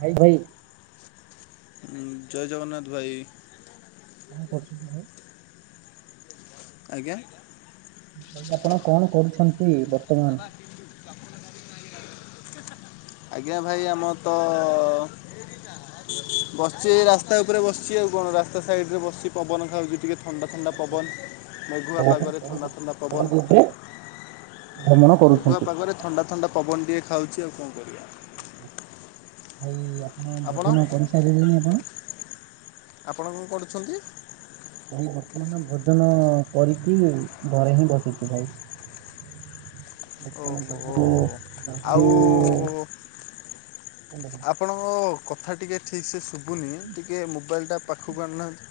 ଭାଇ ଭାଇ। ଉ ଜୟ ଜଗନ୍ନାଥ ଭାଇ। କଣ କରୁଛନ୍ତି ଭାଇ? ଆଜ୍ଞା। ମୁଁ କହିଲି ଆପଣ କଣ କରୁଛନ୍ତି ବର୍ତ୍ତମାନ? ଆଜ୍ଞା ଭାଇ ଆମର ତ ବସିଛି ଏଇ ରାସ୍ତା ଉପରେ ବସିଛି ଆଉ କଣ ରାସ୍ତା ସାଇଡ ରେ ବସିଚି ପବନ ଖାଉଛି ଟିକେ। ଥଣ୍ଡା ଥଣ୍ଡା ଆଚ୍ଛା, ପବନ ମେଘୁଆ ତାହେଲେ ଆପଣ ପାଗରେ ସଡ଼କ ଥଣ୍ଡା ଥଣ୍ଡା ସଡ଼କ ପବନ। ଉପରେ ଭ୍ରମଣ ମେଘୁଆ କରୁଛନ୍ତି। ପାଗରେ ଥଣ୍ଡା ଥଣ୍ଡା ପବନ ଟିକେ ଖାଉଛି ଆଉ କଣ କରିବା। ଭାଇ ଆପଣ ଭୋଜନ କରିସାରିଲେଣିି ଆପଣ? ଆପଣ କଣ କରୁଛନ୍ତି? ଭାଇ ବର୍ତ୍ତମାନ ଭୋଜନ କରିକି ଘରେ ହିଁ ବସିଛି ଭାଇ। ହୁ ଓହୋ ବର୍ତ୍ତମାନ ଆଉ [unintelligible] ଆପଣଙ୍କ କଥା ଟିକିଏ ଠିକ୍ ସେ ଶୁଭୁନି ଟିକେ ମୋବାଇଲ୍ ଟା ପାଖକୁ ଆଣୁନାହାଁନ୍ତି।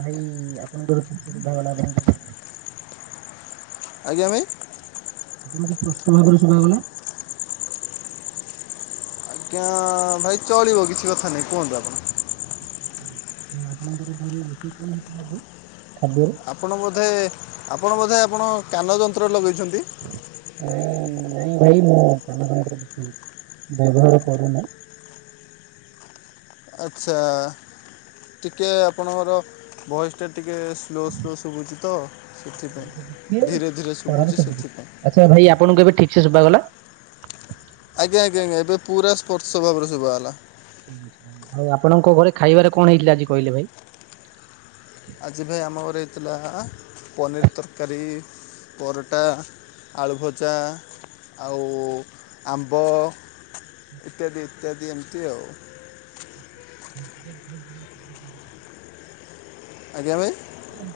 ଭାଇ ଆପଣଙ୍କ [unintelligible] ଆଜ୍ଞା ଭାଇ। ଆପଣଙ୍କୁ ସ୍ପଷ୍ଟ ଭାବରେ ଶୁଭା ଗଲା। ଆଜ୍ଞା ଭାଇ ଚଳିବ କିଛି କଥା ନାଇଁ କୁହନ୍ତୁ ଆପଣ। ଆପଣଙ୍କର ଘରେ ରୋଷେଇ କଣ ହେଇଛି ଆଜି ଖାଦ୍ୟରେ। ଆପଣ ବୋଧେ ଆପଣ ବୋଧେ ଆପଣ କାନ ଯନ୍ତ୍ର ଲଗେଇଛନ୍ତି। ନାଇଁ ନାଇଁ ଭାଇ ମୁଁ କାନ ଯନ୍ତ୍ର କିଛି ବ୍ୟବହାର କରୁନି। ଆଚ୍ଛା ଟିକିଏ ଆପଣଙ୍କର ଭଏସ୍ ଟା ଟିକେ ସ୍ଲୋ ସ୍ଲୋ ଶୁଭୁଛି ତ ସେଥିପାଇଁ ଶବ୍ଦ ଧୀରେ ଧୀରେ ଶୁଭୁଛି ସେଥିପାଇଁ। ଆଚ୍ଛ ଭାଇ ଆପଣଙ୍କୁ ଏବେ ଠିକ୍ ସେ ଶୁଭାଗଲା। ଆଜ୍ଞା ଆଜ୍ଞା ଆଜ୍ଞା ଏବେ ପୁରା ସ୍ପଷ୍ଟ ଭାବରେ ଶୁଭା ଗଲା। ଭାଇ ଆଉ ଆପଣଙ୍କ ଘରେ ଖାଇବାରେ କଣ ହେଇଥିଲା ଆଜି କହିଲେ ଭାଇ। ଆଜି ଭାଇ ଆମ ଘର ହେଇଥିଲା ପନିର୍ ତରକାରୀ ପରଟା ଆଳୁ ଭଜା ଆଉ ଆମ୍ବ ଇତ୍ୟାଦି ଇତ୍ୟାଦି ଏମିତି ଆଉ। [inaudible] [inaudible] ଆଜ୍ଞା ଭାଇ? ହୁଁ।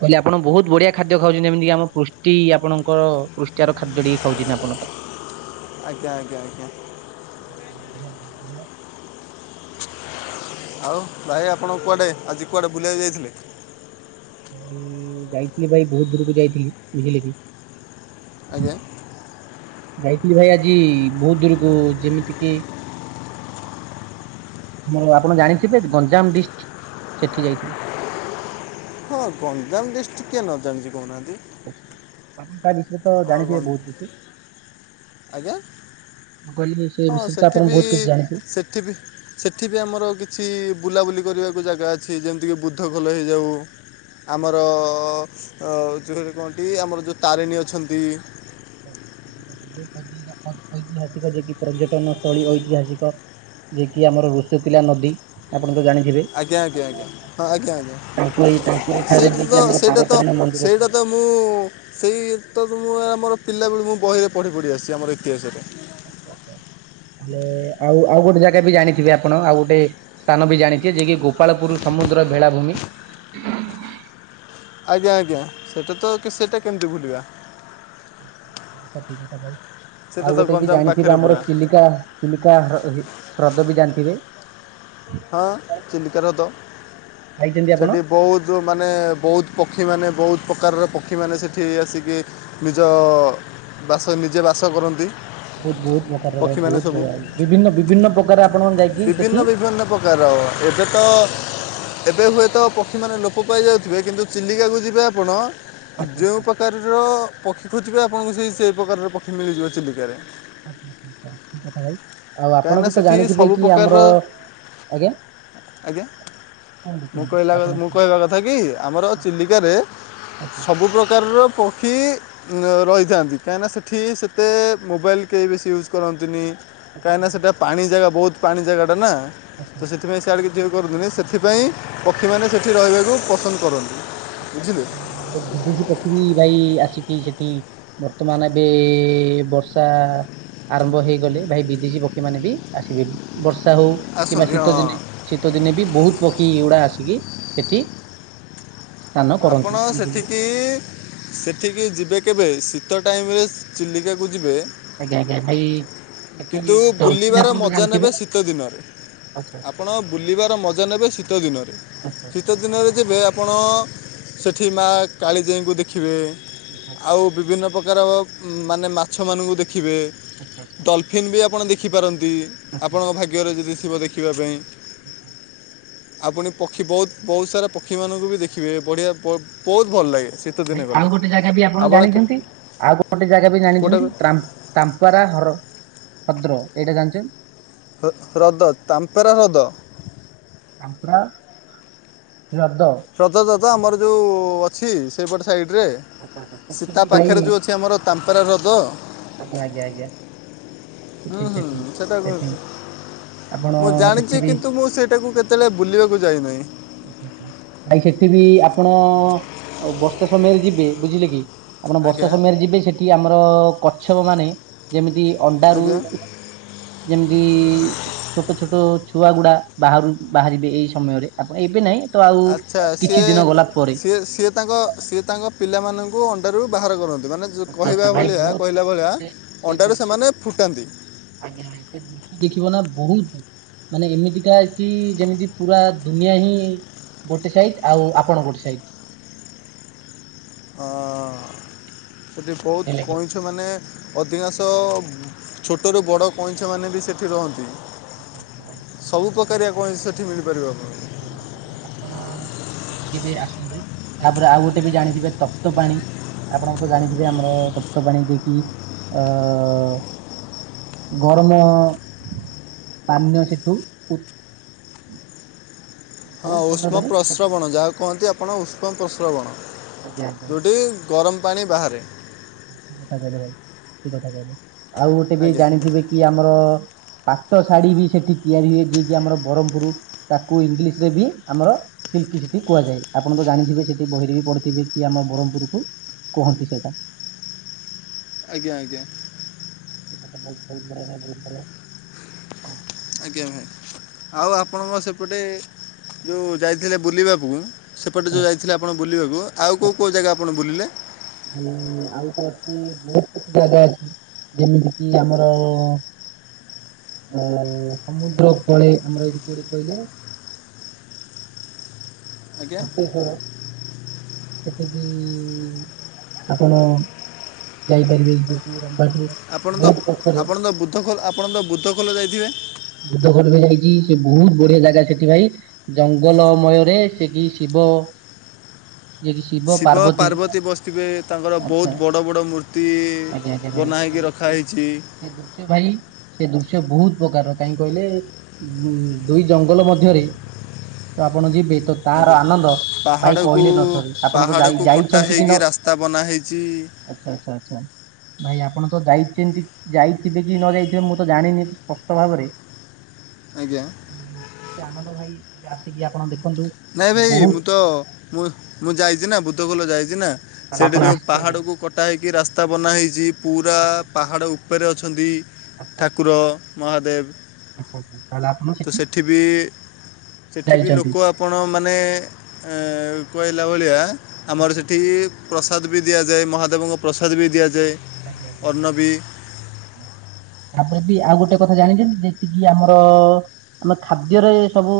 କହିଲି ଆପଣ ବହୁତ ବଢିଆ ଖାଦ୍ୟ ଖାଉଛନ୍ତି ଯେମିତିି ଆମ ପୃଷ୍ଟି ଆପଣଙ୍କର ପୃଷ୍ଟିଆର ଖାଦ୍ୟ ଟିକେ ଖାଉଛନ୍ତି ଆପଣ ତ। ଆଜ୍ଞା ଆଜ୍ଞା। [inaudible] ଆଉ ଭାଇ ଆପଣ କୁଆଡ଼େ ଆଜି କୁଆଡ଼େ ବୁଲିବାକୁ ଯାଇଥିଲେ? ଯାଇଥିଲି ଭାଇ ବହୁତ ଦୂରକୁ ଯାଇଥିଲି ବୁଝିଲେ କି। ଆଜ୍ଞା। ଯାଇଥିଲି ଭାଇ ଆଜି ବହୁତ ଦୂରକୁ ଯେମିତି କି ଆମର ଆପଣ ଜାଣିଥିବେ ଗଞ୍ଜାମ ଡିଷ୍ଟ୍ ସେଠି ଯାଇଥିଲି। ହଁ ଗଞ୍ଜାମ ଡିଷ୍ଟ୍ କିଏ ନ ଜାଣିଛି କରୁନାହାଁନ୍ତି। ତା ବିଷୟରେ ତ ଜାଣିଥିବେ ଗଞ୍ଜ ବହୁତ କିଛି? ଆଜ୍ଞା ମୁଁ କହିଲି ସେ ବିଷୟରେ ତ ଆପଣ ବହୁତ କିଛି ଜାଣିଥିବେ? ଥିବି। ସେଠି ବି ଆମର କିଛି ବୁଲାବୁଲି କରିବାକୁ ଜାଗା ଅଛି ଯେମିତିକି ବୁଦ୍ଧ ଖୋଲ ହେଇଯାଉ ଆମର ଯୋଉ ହେଟି କଣନ୍ତି ଆମର ଯୋଉ ତାରେଣୀ ଅଛନ୍ତି। [unintelligible] ପର୍ଯ୍ୟଟନ ସ୍ଥଳୀ ଐତିହାସିକ। ଯିଏ କିି ଆମର ଋଷିକୂଲ୍ୟା ନଦୀ ଆପଣ ତ ଜାଣିଥିବେ। ଆଜ୍ଞା ଆଜ୍ଞା ଆଜ୍ଞା ହଁ ଆଜ୍ଞା ଆଜ୍ଞା ତାଙ୍କରି ତାଙ୍କରି ଠାରେ ସେଟା ଯେ କି ତ ଆମର ସେଇଟା ତ ତାରାତାରିଣୀ ମନ୍ଦିର ଅଛି। ସେଇଟା ତ ମୁଁ ସେଇ ତ ମୁଁ ଆମର ପିଲାବେଳୁ ମୁଁ ବହିରେ ପଢ଼ି ପଢ଼ି ଆସିଛି ଆମର ଇତିହାସରେ। ତାହେଲେ ଆଉ ଆଉ ଗୋଟେ ଜାଗା ବି ଜାଣିଥିବେ ଆପଣ ଆଉ ଗୋଟେ ସ୍ଥାନ ବି ଜାଣିଥିବେ ଯିଏ କିି ଗୋପାଳପୁର ସମୁଦ୍ର ଭେଳାଭୂମି। ଆଜ୍ଞା ଆଜ୍ଞା ସେଟା ତ କି ସେଟା କେମିତି ଭୁଲିବା। [unintelligible] ଆଉ ସେଇଟା ତ ଗୋଟେ ବି ଗଞ୍ଜାମ ଜାଣିଥିବେ ପାଖରେ ଆମର ପୁରା ଚିଲିକା। ଚିଲିକା ହି ଅ ହ୍ରଦ ବି ଜାଣିଥିବେ। ହଁ ଚିଲକା ହ୍ରଦ ଯାଇଛନ୍ତି ଆପଣ ସେଠି ବହୁତ। ଯୋଉ ମାନେ ବହୁତ ପକ୍ଷୀମାନେ ବହୁତ ପ୍ରକାରର ପକ୍ଷୀମାନେ ସେଠି ଆସିକି। ନିଜ ବାସ ନିଜେ ବାସ କରନ୍ତି। ବହୁତ ବହୁତ ପ୍ରକାର ଭାଇ ପକ୍ଷୀମାନେ ବହୁତ ସବୁ ପ ବିଭିନ୍ନ ବିଭିନ୍ନ ପ୍ରକାର ଆପଣମାନେ ଯାଇକି ସେଠି ବିଭିନ୍ନ ବିଭିନ୍ନ ପ୍ରକାର ଏବେ ତ। ଏବେ ହୁଏତ ପକ୍ଷୀମାନେ ଲୋପ ପାଇ ଯାଉଥିବେ କିନ୍ତୁ ଚିଲିକାକୁ ଯିବେ ଆପଣ। ଆଚ୍ଛା ଆଚ୍ଛା ଯେଉଁ ପ୍ରକାରର ପକ୍ଷୀ ଖୋଜିବେ ଆପଣଙ୍କୁ ସେଇ ସେହି ପ୍ରକାରର ପକ୍ଷୀ ମିଳିଯିବ ଚିଲିକାରେ। ଆଛା ଆଛା ଆଛା ଠିକ୍ କଥା ଭାଇ। ଆଉ ଆପଣ କାହିଁକିନା ବି ତ ସେଠି ଜାଣିଥିବେ ସବୁ କି ପ୍ରକାରର ଆମର ଆଜ୍ଞା। ଆଜ୍ଞା କୁହନ୍ତୁ ମୁଁ କୁହନ୍ତୁ କହିଲା ଆପଣ ବେଳେ ମୁଁ କୁହନ୍ତୁ କହିବା କଥା କି ଆମର ଚିଲିକାରେ। ଆଚ୍ଛା ସବୁ ପ୍ରକାରର ପ ଖି ରହିଥାନ୍ତି କାହିଁକିନା ସେଠି ସେତେ ମୋବାଇଲ କେହି ବେଶୀ ୟୁଜ୍ କରନ୍ତିନି। ଠିକ କାହିଁକି କଥା ନା ଭାଇ। ସେଟା ପାଣି ଜାଗା ବହୁତ ପାଣି ଜାଗାଟା ନା ଆଚ୍ଛା ତ ସେଥିପାଇଁ। [unintelligible] ସେଥିପାଇଁ ପକ୍ଷୀମାନେ ସେଇଠି ରହିବାକୁ ପସନ୍ଦ କରନ୍ତି ବୁଝିଲେ। ଭାଇ ବିଦେଶୀ ପକ୍ଷି ବି ଭାଇ ଆସିକି ସେଠି। ବର୍ତ୍ତମାନ ଏବେ ବର୍ଷା। ଆରମ୍ଭ ହେଇଗଲେ ଭାଇ ବିଦେଶୀ ପକ୍ଷୀ ମାନେ ବି ଆସିବେ ବର୍ଷା ହଉ। କିମ୍ବା ଆସନ୍ତି ହଁ ଶୀତ ଦିନେ ଶୀତ ଦିନେ ବି ବହୁତ ପକ୍ଷୀ ଗୁଡା ଆସିକି ସେଠି। ସ୍ଥାନ କରନ୍ତି ଆପଣ ବୁଝିଲେ ସେଠିକି। ସେଠିକି ଯିବେ କେବେ ଶୀତ ଟାଇମ ସ୍ ରେ ଚିଲିକାକୁ ଯିବେ। ଆଜ୍ଞା ଆଜ୍ଞା ଭାଇ। ସେଠି କିନ୍ତୁ ଡଲଫିନ ବୁଲିବାର ଆପଣ ତ ମଜା ଜାଣିଥିବେ ନେବେ ଶୀତ ଦିନରେ। ଆଚ୍ଛା ଆଚ୍ଛା ଆପଣ ବୁଲିବାର ମଜା ନେବେ ଶୀତ ଦିନରେ ଆଚ୍ଛା ଆଚ୍ଛା ଶୀତ ଭାଇ ଦିନରେ। ଯିବେ ଆପଣ ସେଠି ମା କାଳିଜାଇଙ୍କୁ ଦେଖିବେ ଆଚ୍ଛା ଆଉ ବିଭିନ୍ନ ପ୍ର ପ୍ରକାର ମାନେ ମାଛ ମାନଙ୍କୁ ଦେଖିବେ। ଆଚ୍ଛା ଆଚ୍ଛା ଆଚ୍ଛା। ଫିନ୍ ବି ଆପଣ ଦେଖିପାରନ୍ତି ଆଚ୍ଛା ଆପଣଙ୍କ ଆଚ୍ଛା ଭାଗ୍ୟରେ ଯଦି ଥିବ ଦେଖିବା ପାଇଁ। ଆଚ୍ଛା ଆଉ ପୁଣି ପକ୍ଷୀ ବହୁତ ବହୁତ ସାରା ପକ୍ଷୀମାନଙ୍କୁ ବି ଦେଖିବେ ବଢିଆ ବ ବହୁତ ଭଲ ଲାଗେ ସେ ଭାଇ ଆଉ ଗୋଟେ ଜାଗା ବି ଆପଣ ଜାଣିଛନ୍ତି ଆଉ ଗୋଟେ ଜାଗା ବି କେଉଁଟା ଜାଣିଛନ୍ତି ଟ୍ରାମ ତାମ୍ପରା ହର ହଦ୍ର ଏଇଟା ଜାଣିଛନ୍ତି। ହ୍ ହ୍ରଦ ତାମ୍ପେରା ହ୍ରଦ। ତାମ୍ପରା ହ୍ରଦ। ହ୍ରଦ ଟା ତ ଆମର ଯୋଉ ଅଛି ସେଇପଟ ସାଇଡ଼୍ ରେ। ଆଚ୍ଛା ଆଚ୍ଛା ସେଠି ସୀତା ବି ଭାଇ ପାଖରେ ଯୋଉ ଅଛି ଆମର ତାମ୍ପେରା ହ୍ରଦ। ଆଜ୍ଞା ଆଜ୍ଞା ଆଜ୍ଞା। ହୁଁ ସେଠି ହୁଁ ସେଠି ସେଟା। ସେଠି ଆପଣ ମୁଁ ସେଠି ଜାଣିଚି ବି କିନ୍ତୁ ମୁଁ ସେଇଟାକୁ କେତେଳେ ବୁଲିବାକୁ ଯାଇନାହିଁ। ଓ ହୋ ଭାଇ ସେଠି ବିି ଆପଣ ବର୍ଷା ସମୟରେ ଯିବେ ବୁଝିଲେ କି। ଆପଣ ଆଜ୍ଞା ବର୍ଷା ସମୟରେ ଯିବେ ସେଠି ଆମର କଛ୍ୟପ ମାନେ ଯେମିତି ଅଣ୍ଡାରୁ। ଆଜ୍ଞା ଯେମିତି ଛୋଟ ଛୋଟ ଛୁଆ ଗୁଡା ବାହାରୁ ବାହାରିବେ ଏଇ ସମୟରେ। ଆପଣ ଏବେ ନାଇଁ। ତ ଆଉ ଆଚ୍ଛା କିଛି ସିଏ ଦିନ ଗଲା ପରେ ସିଏ ସିଏ ତାଙ୍କ ସିଏ। ତାଙ୍କ ପିଲାମାନଙ୍କୁ ଅଣ୍ଡାରୁ ବାହାର କରନ୍ତି ମାନେ। ଯୋଉ ଆଚ୍ଛା ଆଚ୍ଛା କହିବା ଭାଇ ଭଳିଆ ବହୁତ କହିଲା ଭଳିଆ ସେ ସେ ଅଣ୍ଡାରୁ ଦୃଶ୍ୟ ସେମାନେ ଫୁଟାନ୍ତି। ଆଜ୍ଞା ଭାଇ ସେ ଦୃଶ୍ୟ ଦେଖିବ ନା ବହୁତ ମାନେ ଏମିତିକା କି ଯେମିତି ପୁରା ଦୁନିଆ ହିଁ ଗୋଟେ ସାଇଟ ଆଉ ଆପଣ ଗୋଟେ ସାଇଟି। ହଁ ସେଠି ବହୁତ ବୁଝିଲେ କି କଇଁ ମାନେ ଅଧିକାଂଶ ଛୋଟରୁ ବଡ଼ କଇଁଛମାନେ ବି ସେଠି ରହନ୍ତି। ଆଚ୍ଛା ଆଚ୍ଛା ଭାଇ ସେଠି ସେଠି ସବୁ ସେଠି ପ୍ରକାରିଆ କଇଁଛ ସେଠି ମିଳିପାରିବ ଆପଣଙ୍କୁ। ଆପଣ କେବେ ଆସନ୍ତୁ। ତାପରେ ଆଉ ଗୋଟେ ବି ଜାଣିଥିବେ ତପ୍ତ ପାଣି। ଆପଣ ତ ଜାଣିଥିବେ ଆମର ତପ୍ତବାଣୀ ଯେକି ଅ ଗରମ ପାନୀୟ ସେତୁ ହୁଁ [inaudible] ହଁ ଉଷ୍ମ ପ୍ରସ୍ରବଣ ଯାହାକୁ କହନ୍ତି ଆପଣ ଉଷ୍ମ ପ୍ରସ୍ରବଣ ଦିଆଯାଏ ଠିକ ଯେଉଁଠି ଗରମ ପାଣି ବାହାରେ। [unintelligible] ଆଉ ଗୋଟେ ବି ଆଜ୍ଞା ଜାଣିଥିବେ କି ଆମର ପାଟ ଶାଢୀ ବି ସେଠି ତିଆରି ହୁଏ। ଯିଏକି ଆମର ବ୍ରହ୍ମପୁର ତାକୁ ଇଂଲିଶ ରେ ବି ଆମର ସିଲିକି ସିଟି କୁହାଯାଏ। ଆପଣ ତ ଜାଣିଥିବେ ସେଠି ବହିରେ ବି ପଢ଼ିଥିବେ କି ଆମ ବ୍ରହ୍ମପୁରକୁ କୁହନ୍ତି ସେଟା। ଆଜ୍ଞା ଆଜ୍ଞା। ଏ କଥା ବହୁତ ବହୁତ ବଢିଆ ଭାଇ ବହୁତ ବଢିଆ [inaudible] ଆଜ୍ଞା ଭାଇ ଆଉ ଆପଣ ସେପଟେ ଯୋଉ ଯାଇଥିଲେ ବୁଲିବାକୁ। ସେପଟେ ଆଚ୍ଛା, ଯୋଉ ଯାଇଥିଲେ ଆପଣ ବୁଲିବାକୁ ଆଉ କୋଉ କୋଉ ଜାଗା ଆପଣ ବୁଲିଲେ? ଉଁ ଆଉ ତ ଅଛି ବହୁତ କିଛି ଜାଗା ଅଛି। ଯେମିତି କିି ଆମର ଅ ସମୁଦ୍ର କୂଳେ ଆମର ଏଇଠି କୁଠି କହିଲେ? ଆଜ୍ଞା ବତେସ୍ୱର। ସେଠିବି ଆପଣ ଯାଇପାରିବେ କି ରମ୍ବାଠୁ ବହୁତ ପଛରେ। ବୁଦ୍ଧ ଖୋଲ ଆପଣ ତ ବୁଦ୍ଧ ଖୋଲ ଯାଇଥିବେ? ବୁଦ୍ଧ ଖୋଲ ବି ଯାଇଛି ସେ ବହୁତ ବଢିଆ ଜାଗା ସେଠି ଭାଇ। ଜଙ୍ଗଲମୟରେ ସେଠି ଶିବ ଶିବ ପାର୍ବତୀ ବସିଥିବେ ତାଙ୍କର ଆଚ୍ଛା ବହୁତ ବଡ଼ ବଡ଼ ମୂର୍ତ୍ତି। ଆଜ୍ଞା ଆଜ୍ଞା ଭାଇ ବନାହେଇକି ଭାଇ ସେ ରଖାହେଇଚି। ସେ ଦୃଶ୍ୟ ଭାଇ ସେ ଦୃଶ୍ୟ ବହୁତ ପ୍ରକାର। କାହିଁ କହିଲେ ଉ ଦୁଇ ଜଙ୍ଗଲ ମଧ୍ୟରେ ଆପଣ ଯିବେ ତ ତାହାର ଆଜ୍ଞା ଆନନ୍ଦ ଭାଇ ପାହାଡ଼କୁ କହିଲେ ନ ସରି ଆପଣ ତ ଯାଇ ପାହାଡ଼କୁ କଟା ଯାଇଛନ୍ତି କି ହେଇକି ନ ରାସ୍ତା ବନା ହେଇଛି ଆଛା ଆଛା, ଆଛା। ଭାଇ ଆପଣ ତ ଯାଇଚନ୍ତି ଯାଇଥିବେ କି ନ ଯାଇଥିବେ ମୁଁ ତ ଜାଣିନି ସ୍ପଷ୍ଟ ଭାବରେ। ଆଜ୍ଞା। ଆନନ୍ଦ ଭାଇ ଏବେ ଆସିକି ଆପଣ ଦେଖନ୍ତୁ। ନାଇଁ ଭାଇ ବହୁତ ମୁଁ ତ ମୁଁ ମୁଁ ଯାଇଛି ନା ବୁଦ୍ଧଖୋଲ ଯାଇଛି ନା ତାହେଲେ ସେଇଠି ଆପଣ ଯେଉ ଆସିଛନ୍ତି ପାହାଡ଼କୁ କଟା ହେଇକି ରାସ୍ତା ବନା ହେଇଚି ପୁରା ଆଚ୍ଛା ପାହାଡ଼ ଉପରେ ଅଛନ୍ତି ଆଚ୍ଛା ଆଚ୍ଛା ଠାକୁର। ଆଚ୍ଛା ମହାଦେବ ଆଚ୍ଛା ତାହେଲେ ଆପଣ ତ ସେଠି ବି ସେଠି ବି ଯାଇଛନ୍ତି ଲୋକ ଆପଣମାନେ ଏ କହିଲା ଭଳିଆ ଆମର ଆଚ୍ଛା ସେଠି ପ୍ରସାଦ ବି ଦିଆଯାଏ ମହାଦେବଙ୍କ ପ୍ରସାଦ ବି ଦିଆଯାଏ। ଆଜ୍ଞା, ଅନ୍ନ ବି ଆଜ୍ଞା,। ତାପରେ ବି ଆଉ ଗୋଟେ କଥା ଜାଣିଚନ୍ତି ଯେତିକି ଆମର ଆମ ଖାଦ୍ୟରେ ସବୁ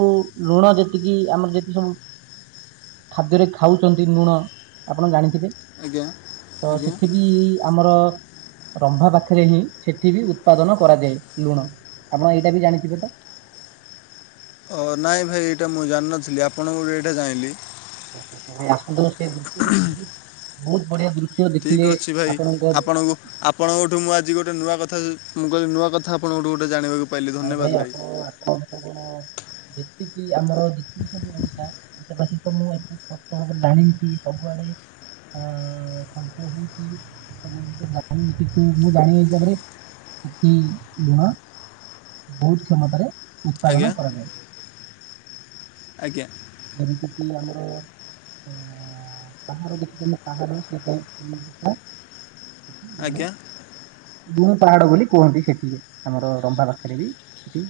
ଲୁଣ ଯେତିକି ଆମର ଯେତିକି ସବୁ ଖାଦ୍ୟରେ ଖାଉଚନ୍ତି ଲୁଣ, ଆପଣ ଜାଣିଥିବେ। ଆଜ୍ଞା ତ ଆଜ୍ଞା ସେଠ ବିି ଆମର ରମ୍ଭା ପାଖରେ ହିଁ ସେଠି ବି ଉତ୍ପାଦନ କରାଯାଏ। ଲୁଣ ଆପଣ ଏଇଟା ବି ଜାଣିଥିବେ ତ। ହ ନାଇଁ ଭାଇ ଏଇଟା ମୁଁ ଜାଣିନଥିଲି, ଆପଣଙ୍କ ଠୁ ଏଇଟା ଜାଇଁଲି। ଆ ଭାଇ ଆସନ୍ତୁ ସେ ଦୃଶ୍ୟ ବି ବହୁତ ବହୁତ ବଢିଆ ଦୃଶ୍ୟ ଠିକ୍ ଦେଖିଲେ ଅଛି ଭାଇ ଆପଣଙ୍କ ଆପଣଙ୍କୁ ଆପଣଙ୍କଠୁ ମୁଁ ଆଜି ଗୋଟେ ନୂଆ କଥା ମୁଁ କହିଲି ନୂଆ କଥା। ଆପଣଙ୍କଠୁ ଗୋଟେ ଜଣିବାକୁ ଆଇ ଭାଇ ଆପଣ ଆପଣ କଣ ଯେତିକି ଆମର ଯେତିକି ସବୁ ଓଡିଶା, ଓଡିଶା ବାସୀ ତ ମୁଁ ଏ ବର୍ଷା ହବ ଜାଣିଯିତି ସବୁଆଡେ [unintelligible] ସେଠ ଲୁଣ ବହୁତ କ୍ଷମତାରେ ଉତ୍ପାଦନ ଆଜ୍ଞା କରାଯାଏ। ଆଜ୍ଞା। ଯେମିତିକି ଆମର ପାହାଡ଼ କିଛିମ ପାହାଡ ସେଇଟା ଲୁଣ। ଆଜ୍ଞା ଗୁଁଣ ପାହାଡ ବୋଲି କୁହନ୍ତି ସେଠି। ଆମର ରମ୍ଭା ପାଖରେ ବି ସେଠି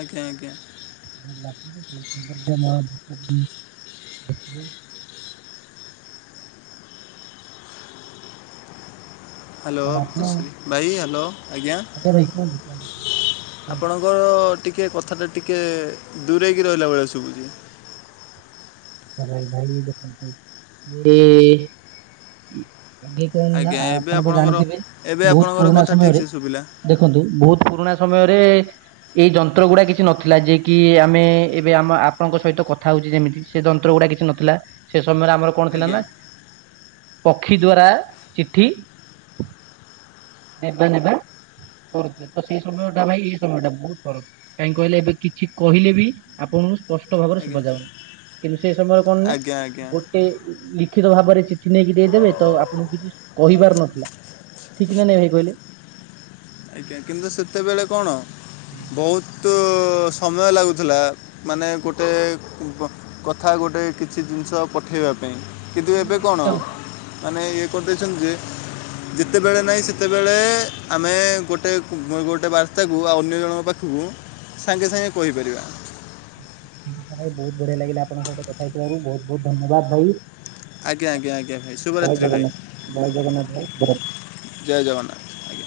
ଆଜ୍ଞା, ଆଜ୍ଞା। [unintelligible] [inaudible] ହାଲୋ ତାହେଲେ ଆପଣ ଭାଇ ହାଲୋ ଆଜ୍ଞା ଭାଇ କୁହନ୍ତୁ କୁହନ୍ତୁ କୁହନ୍ତୁ ଆପଣ କୁହନ୍ତୁ। ତାଙ୍କର ଟିକେ କଥାଟା ଟିକେ ଦୂରେଇକି ରହିଲା ଭଳିଆ ଶୁଭୁଚି। [unintelligible] ଏ କଣ ନା ଆଜ୍ଞା ଏବେ ଆପଣ ତ ଆପଣଙ୍କର ଜାଣିଥିବେ ଏବେ ବହୁତ ଆପଣଙ୍କର ପୁରୁଣା କଥା ଠିକ୍ ସମୟରେ ସେ ଶୁଭିଲା ଦେଖନ୍ତୁ ବହୁତ ପୁରୁଣା ସମୟରେ ଏଇ ଯନ୍ତ୍ର ଗୁଡା କିଛି ନଥିଲା। ଯିଏ କି ଆମେ ଏବେ ଆମ ଆପଣଙ୍କ ସହିତ କଥା ହଉଚି ଯେମିତି ସେ ଯନ୍ତ୍ର ଗୁଡା କିଛି ନଥିଲା ସେ ସମୟରେ ଆମର କଣ ଥିଲା ଆଜ୍ଞା ନା ପକ୍ଷୀ ଦ୍ଵାରା ଚିଠି ଦେବା ନେବା କରୁଥେ ତ ସେଇ ସମୟଟା ଭାଇ ଏଇ ସମୟ ଟା ବହୁତ ଫରକ। କାହିଁ କହିଲେ ଏବେ କିଛି କହିଲେ ବି ଆପଣ ସ୍ପଷ୍ଟ ଭାବରେ ଆଜ୍ଞା ଶୁଭାଯାଉନି? କିନ୍ତୁ ସେଇ ସମୟରେ କଣ ନା ଆଜ୍ଞା ଆଜ୍ଞା ଗେ ଲିଖିତ ଭାବରେ ଚିଠି ନେଇକି ଦେଇଦେବେ ତ ଆପଣଙ୍କୁ କିଛି କହିିବାର ନଥିଲା। ସେ ବା ନେଳି ପଇଲେ। ଆଜ୍ଞା। କିନ୍ତୁ ସେତେବେଳେ କଣ? ହୁଁ ବହୁତ ସମୟ ଲାଗୁଥିଲା ମାନେ ଗୋଟେ କଥା ଗୋଟେ କିଛି ଜିନିଷ ପଠେଇବା ପାଇଁ। କିଛି କିନ୍ତୁ ଦିନ ଏବେ ବିତି କଣ। ଯାଉଥିଲା ମାନେ ଇଏ କରିଦେଇଛନ୍ତି ଯେ ଯେତେବେଳେ ନାହିଁ ସେ- - ସେତେବେଳେ ଆମେ- - ଗୋଟେ ଗୋଟେ ବାର୍ତ୍ତାକୁ ଆଉ ଅନ୍ୟ ଜଣଙ୍କ ପାଖକୁ ସାଙ୍ଗେ ସାଙ୍ଗେ କହିପାରିବା। ଭାଇ ବହୁତ ବଢିଆ ଲାଗିଲା ଆପଣଙ୍କ ସହିତ କଥା ହେଇଥିବାରୁ ବହୁତ ବହୁତ ଧନ୍ୟବାଦ ଭାଇ। ଆଜ୍ଞା ଆଜ୍ଞ ଆଜ୍ଞା ଜୟ ଶୁଭରାତ୍ରି ଭାଇ। ଜଗନ୍ନାଥ ଜୟ ଜଗନ୍ନାଥ ଭାଇ ଭରତ- - ଜୟ ଜଗନ୍ନାଥ ଆଜ୍ଞା।